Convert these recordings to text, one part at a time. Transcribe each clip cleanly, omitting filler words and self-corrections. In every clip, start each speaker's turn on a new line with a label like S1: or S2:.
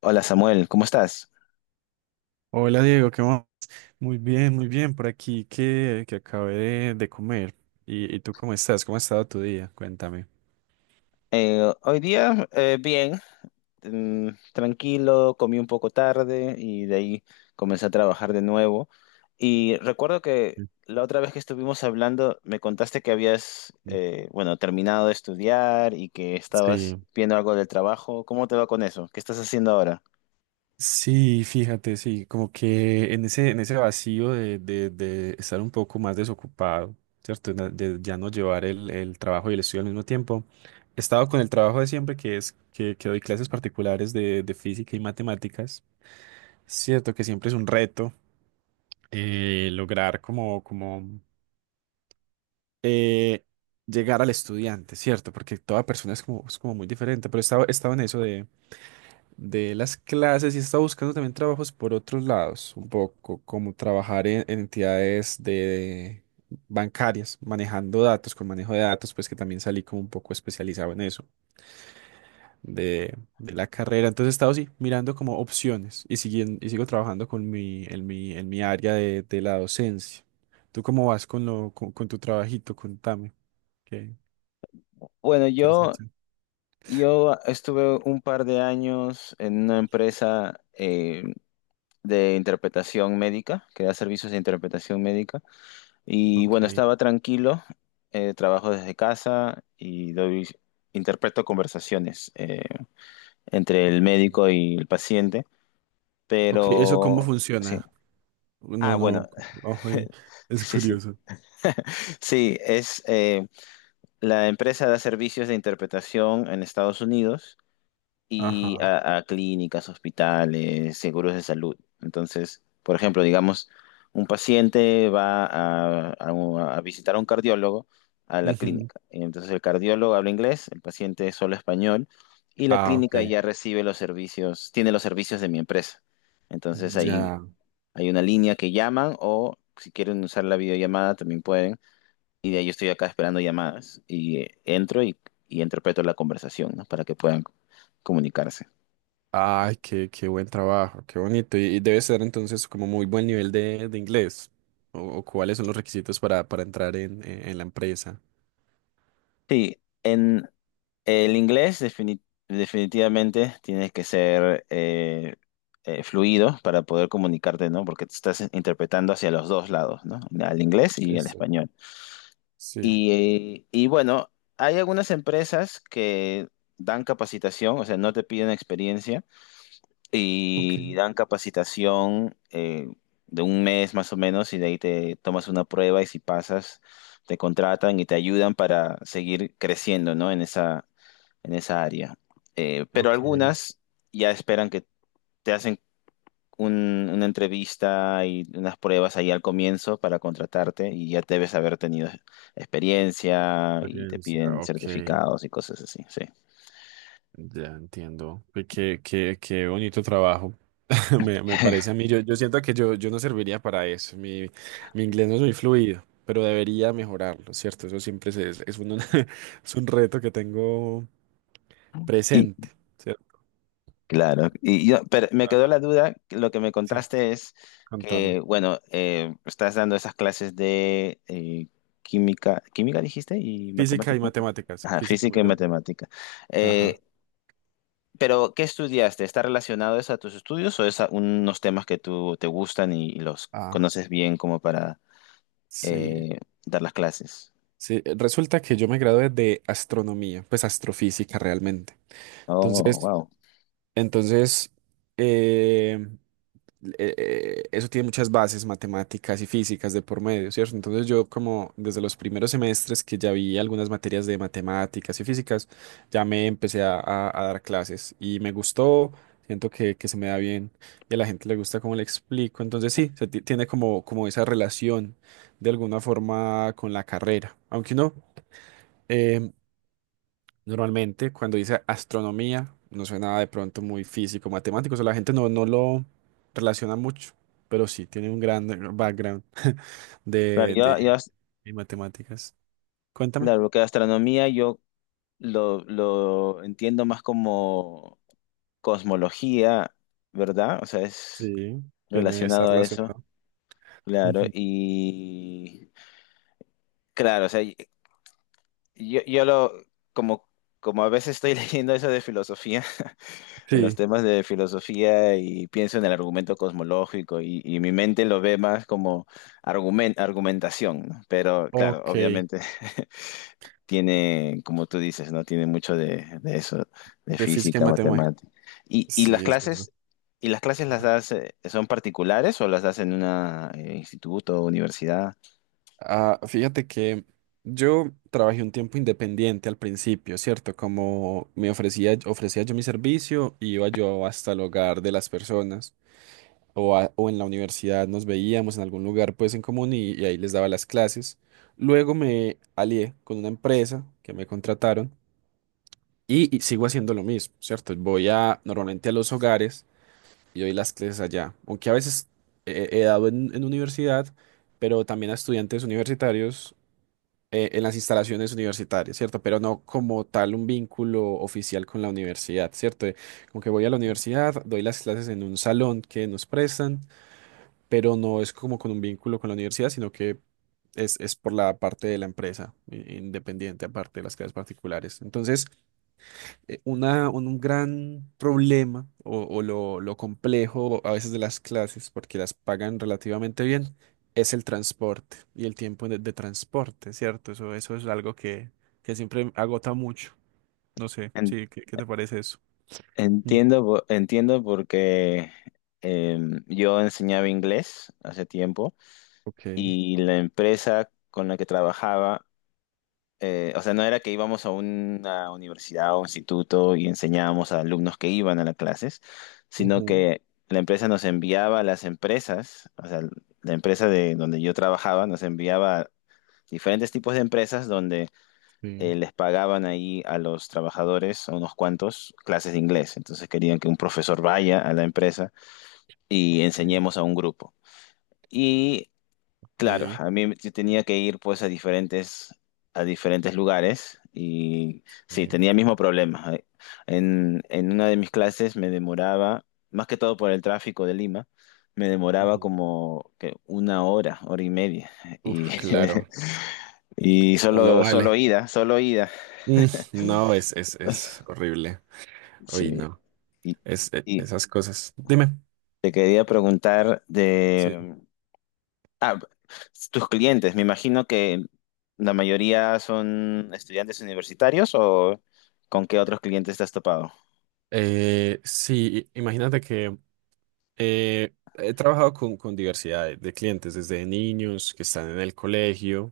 S1: Hola Samuel, ¿cómo estás?
S2: Hola Diego, ¿qué más? Muy bien, por aquí que acabé de comer. ¿Y tú cómo estás? ¿Cómo ha estado tu día? Cuéntame.
S1: Hoy día bien, tranquilo, comí un poco tarde y de ahí comencé a trabajar de nuevo. Y recuerdo que la otra vez que estuvimos hablando me contaste que habías,
S2: Ujú.
S1: eh, bueno, terminado de estudiar y que estabas
S2: Sí.
S1: viendo algo del trabajo. ¿Cómo te va con eso? ¿Qué estás haciendo ahora?
S2: Sí, fíjate, sí, como que en ese vacío de estar un poco más desocupado, ¿cierto? De ya no llevar el trabajo y el estudio al mismo tiempo. He estado con el trabajo de siempre, que es que doy clases particulares de física y matemáticas. Cierto que siempre es un reto lograr como eh, llegar al estudiante, ¿cierto? Porque toda persona es como muy diferente, pero estaba en eso de las clases y estaba buscando también trabajos por otros lados, un poco, como trabajar en entidades de bancarias, manejando datos, con manejo de datos, pues que también salí como un poco especializado en eso de la carrera. Entonces he estado así, mirando como opciones y, siguiendo, y sigo trabajando con mi, en mi, en mi área de la docencia. ¿Tú cómo vas con tu trabajito? Contame. Ok.
S1: Bueno,
S2: ¿Qué hacía
S1: yo,
S2: hecho?
S1: yo estuve un par de años en una empresa de interpretación médica, que da servicios de interpretación médica. Y
S2: Ok,
S1: bueno, estaba tranquilo, trabajo desde casa y doy, interpreto conversaciones entre
S2: ok.
S1: el médico y el paciente,
S2: Ok, ¿eso cómo
S1: pero sí.
S2: funciona? No,
S1: Ah, bueno,
S2: no, ojo, es
S1: sí, sí.
S2: curioso.
S1: Sí, es la empresa da servicios de interpretación en Estados Unidos y
S2: Ajá.
S1: a clínicas, hospitales, seguros de salud. Entonces, por ejemplo, digamos, un paciente va a visitar a un cardiólogo a la
S2: Ujú.
S1: clínica. Entonces, el cardiólogo habla inglés, el paciente solo español y la
S2: Ah,
S1: clínica
S2: ok.
S1: ya recibe los servicios, tiene los servicios de mi empresa. Entonces, ahí
S2: Ya.
S1: hay una línea que llaman o si quieren usar la videollamada también pueden. Y de ahí yo estoy acá esperando llamadas y entro y interpreto la conversación, ¿no? Para que puedan comunicarse.
S2: Ay, qué buen trabajo, qué bonito. Y debe ser entonces como muy buen nivel de inglés. O cuáles son los requisitos para entrar en la empresa.
S1: Sí, en el inglés definitivamente tienes que ser fluido para poder comunicarte, ¿no? Porque te estás interpretando hacia los dos lados, ¿no? Al inglés y al
S2: Eso.
S1: español.
S2: Sí.
S1: Y bueno, hay algunas empresas que dan capacitación, o sea, no te piden experiencia y
S2: Ok.
S1: dan capacitación de un mes más o menos y de ahí te tomas una prueba y si pasas te contratan y te ayudan para seguir creciendo, ¿no? En esa área. Pero
S2: Ok.
S1: algunas ya esperan que te hacen una entrevista y unas pruebas ahí al comienzo para contratarte y ya debes haber tenido experiencia y te
S2: Experiencia.
S1: piden
S2: Ok.
S1: certificados y cosas así, sí.
S2: Ya entiendo. Qué bonito trabajo. Me parece a mí, yo siento que yo no serviría para eso. Mi inglés no es muy fluido, pero debería mejorarlo, ¿cierto? Eso siempre es un, es un reto que tengo
S1: Y,
S2: presente, ¿cierto?
S1: claro, y yo, pero me quedó
S2: Ajá.
S1: la duda, que lo que me
S2: Sí,
S1: contaste es
S2: contame.
S1: que, bueno, estás dando esas clases de química dijiste, y
S2: Física y
S1: matemática,
S2: matemáticas.
S1: ajá,
S2: Física y
S1: física y
S2: matemáticas.
S1: matemática.
S2: Ajá.
S1: Eh, pero, ¿qué estudiaste? ¿Está relacionado eso a tus estudios o es a unos temas que tú te gustan y los
S2: Ah,
S1: conoces bien como para
S2: sí.
S1: eh, dar las clases?
S2: Sí, resulta que yo me gradué de astronomía, pues astrofísica realmente.
S1: Oh,
S2: Entonces,
S1: wow.
S2: entonces, em, eso tiene muchas bases matemáticas y físicas de por medio, ¿cierto? Entonces yo como desde los primeros semestres que ya vi algunas materias de matemáticas y físicas, ya me empecé a dar clases y me gustó, siento que se me da bien y a la gente le gusta cómo le explico, entonces sí, se tiene como esa relación de alguna forma con la carrera, aunque no. em, Normalmente, cuando dice astronomía, no suena de pronto muy físico, matemático, o sea, la gente no, no lo relaciona mucho, pero sí, tiene un gran background
S1: Claro,
S2: de, de, de matemáticas. Cuéntame.
S1: claro, que astronomía lo entiendo más como cosmología, ¿verdad? O sea, es
S2: Sí, tiene, está
S1: relacionado a eso,
S2: relacionado.
S1: claro.
S2: Ujú.
S1: Y claro, o sea, yo, yo lo, como, como a veces estoy leyendo eso de filosofía, en los
S2: Sí,
S1: temas de filosofía y pienso en el argumento cosmológico y mi mente lo ve más como argumentación, ¿no? Pero claro,
S2: ok,
S1: obviamente tiene, como tú dices, ¿no? Tiene mucho de eso, de
S2: de física y
S1: física,
S2: matemática.
S1: matemática. ¿Y, y
S2: Sí,
S1: las
S2: es verdad.
S1: clases, y las clases las das, son particulares o las das en un instituto o universidad?
S2: Ah, fíjate que yo trabajé un tiempo independiente al principio, ¿cierto? Como me ofrecía yo mi servicio, iba yo hasta el hogar de las personas o en la universidad nos veíamos en algún lugar pues en común y ahí les daba las clases. Luego me alié con una empresa que me contrataron y sigo haciendo lo mismo, ¿cierto? Voy a normalmente a los hogares y doy las clases allá, aunque a veces he dado en universidad, pero también a estudiantes universitarios en las instalaciones universitarias, ¿cierto? Pero no como tal un vínculo oficial con la universidad, ¿cierto? Como que voy a la universidad, doy las clases en un salón que nos prestan, pero no es como con un vínculo con la universidad, sino que es por la parte de la empresa, independiente, aparte de las clases particulares. Entonces, un gran problema o lo complejo a veces de las clases, porque las pagan relativamente bien, es el transporte y el tiempo de transporte, ¿cierto? Eso es algo que siempre agota mucho. No sé,
S1: En-
S2: sí, ¿qué te parece eso? Mm.
S1: entiendo, entiendo porque eh, yo enseñaba inglés hace tiempo
S2: Ok.
S1: y la empresa con la que trabajaba o sea, no era que íbamos a una universidad o instituto y enseñábamos a alumnos que iban a las clases, sino
S2: Ujú,
S1: que la empresa nos enviaba a las empresas, o sea, la empresa de donde yo trabajaba nos enviaba a diferentes tipos de empresas donde
S2: sí.
S1: les pagaban ahí a los trabajadores, a unos cuantos, clases de inglés. Entonces querían que un profesor vaya a la empresa y
S2: Sí,
S1: enseñemos a un grupo. Y claro,
S2: ok.
S1: a mí yo tenía que ir pues a diferentes lugares y sí,
S2: Sí.
S1: tenía el mismo problema. En una de mis clases me demoraba, más que todo por el tráfico de Lima, me demoraba
S2: Ujú.
S1: como que una hora, hora y media. Y,
S2: Uf, claro.
S1: y
S2: No lo
S1: solo, solo
S2: vale.
S1: ida, solo ida.
S2: Mm, no, es horrible. Uy,
S1: Sí.
S2: no.
S1: Y,
S2: Es, e-
S1: y
S2: esas cosas. Dime.
S1: te quería preguntar de ah, tus clientes, me imagino que la mayoría son estudiantes universitarios o ¿con qué otros clientes te has topado?
S2: Sí, imagínate que he trabajado con diversidad de clientes, desde niños que están en el colegio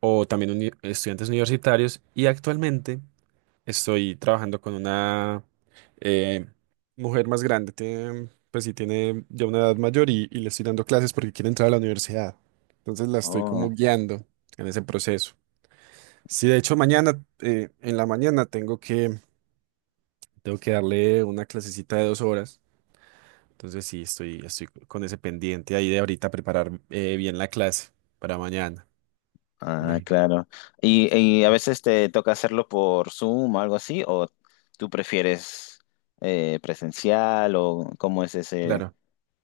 S2: o también estudiantes universitarios y actualmente estoy trabajando con una eh, mujer más grande, tiene, pues sí, tiene ya una edad mayor y le estoy dando clases porque quiere entrar a la universidad. Entonces la estoy como
S1: Oh,
S2: guiando en ese proceso. Sí, de hecho mañana, en la mañana tengo que darle una clasecita de 2 horas. Entonces sí, estoy con ese pendiente ahí de ahorita preparar bien la clase para mañana.
S1: ah,
S2: Imagínate.
S1: claro. Y a veces te toca hacerlo por Zoom o algo así? ¿O tú prefieres presencial o cómo es ese?
S2: Claro,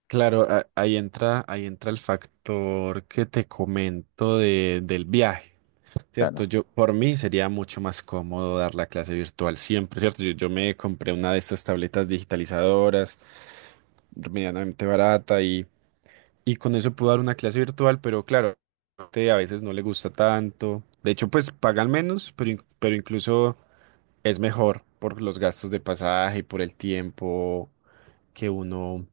S2: claro, ahí entra el factor que te comento del viaje,
S1: Claro,
S2: ¿cierto? Yo, por mí sería mucho más cómodo dar la clase virtual siempre, ¿cierto? Yo me compré una de estas tabletas digitalizadoras, medianamente barata y con eso puedo dar una clase virtual, pero claro, a veces no le gusta tanto. De hecho, pues pagan menos, pero incluso es mejor por los gastos de pasaje y por el tiempo que uno,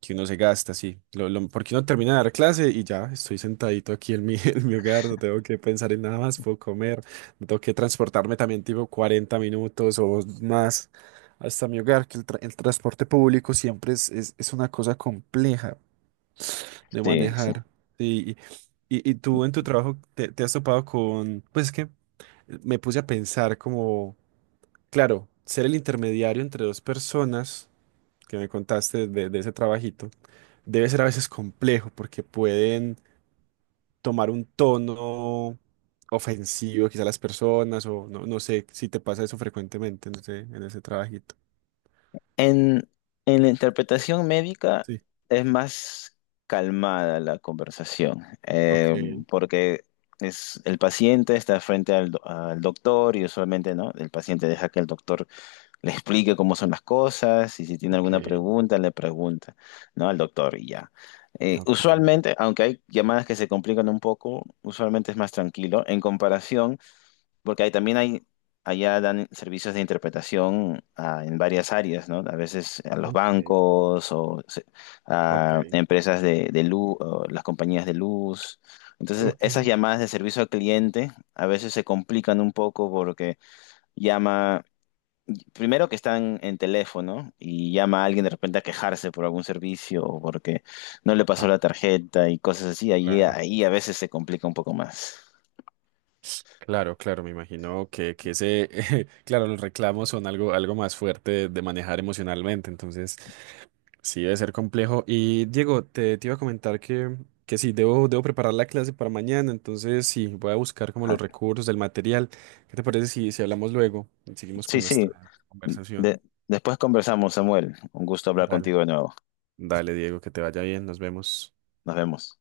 S2: que uno se gasta, sí. Porque uno termina de dar clase y ya estoy sentadito aquí en mi, en mi hogar, no tengo que pensar en nada más, puedo comer, no tengo que transportarme también tipo 40 minutos o más hasta mi hogar, que el transporte público siempre es una cosa compleja de
S1: sí, sí.
S2: manejar. Sí, y tú en tu trabajo te has topado con, pues es que me puse a pensar como. Claro, ser el intermediario entre dos personas que me contaste de ese trabajito debe ser a veces complejo porque pueden tomar un tono ofensivo quizá a las personas o no, no sé si te pasa eso frecuentemente en ese trabajito.
S1: En, en la interpretación médica
S2: Sí.
S1: es más calmada la conversación,
S2: Ok,
S1: porque es, el paciente está frente al, al doctor y usualmente ¿no? el paciente deja que el doctor le explique cómo son las cosas y si tiene
S2: ok,
S1: alguna pregunta le pregunta ¿no? al doctor y ya.
S2: ok,
S1: Usualmente, aunque hay llamadas que se complican un poco, usualmente es más tranquilo en comparación porque ahí también hay, allá dan servicios de interpretación ah, en varias áreas, ¿no? A veces a los
S2: ok,
S1: bancos o
S2: ok,
S1: a empresas de luz, las compañías de luz. Entonces, esas
S2: ok.
S1: llamadas de servicio al cliente a veces se complican un poco porque llama, primero que están en teléfono y llama a alguien de repente a quejarse por algún servicio o porque no le pasó
S2: Ah,
S1: la tarjeta y cosas así. Ahí,
S2: claro.
S1: ahí a veces se complica un poco más.
S2: Claro, claro, me imagino que ese, claro, los reclamos son algo más fuerte de manejar emocionalmente, entonces. Sí, debe ser complejo. Y Diego, te iba a comentar que sí, debo preparar la clase para mañana, entonces sí, voy a buscar como los
S1: Ah,
S2: recursos, el material. ¿Qué te parece si, si hablamos luego y seguimos
S1: sí,
S2: con
S1: sí.
S2: nuestra conversación?
S1: De- después conversamos, Samuel. Un gusto hablar
S2: Dale.
S1: contigo de nuevo.
S2: Dale, Diego, que te vaya bien, nos vemos.
S1: Nos vemos.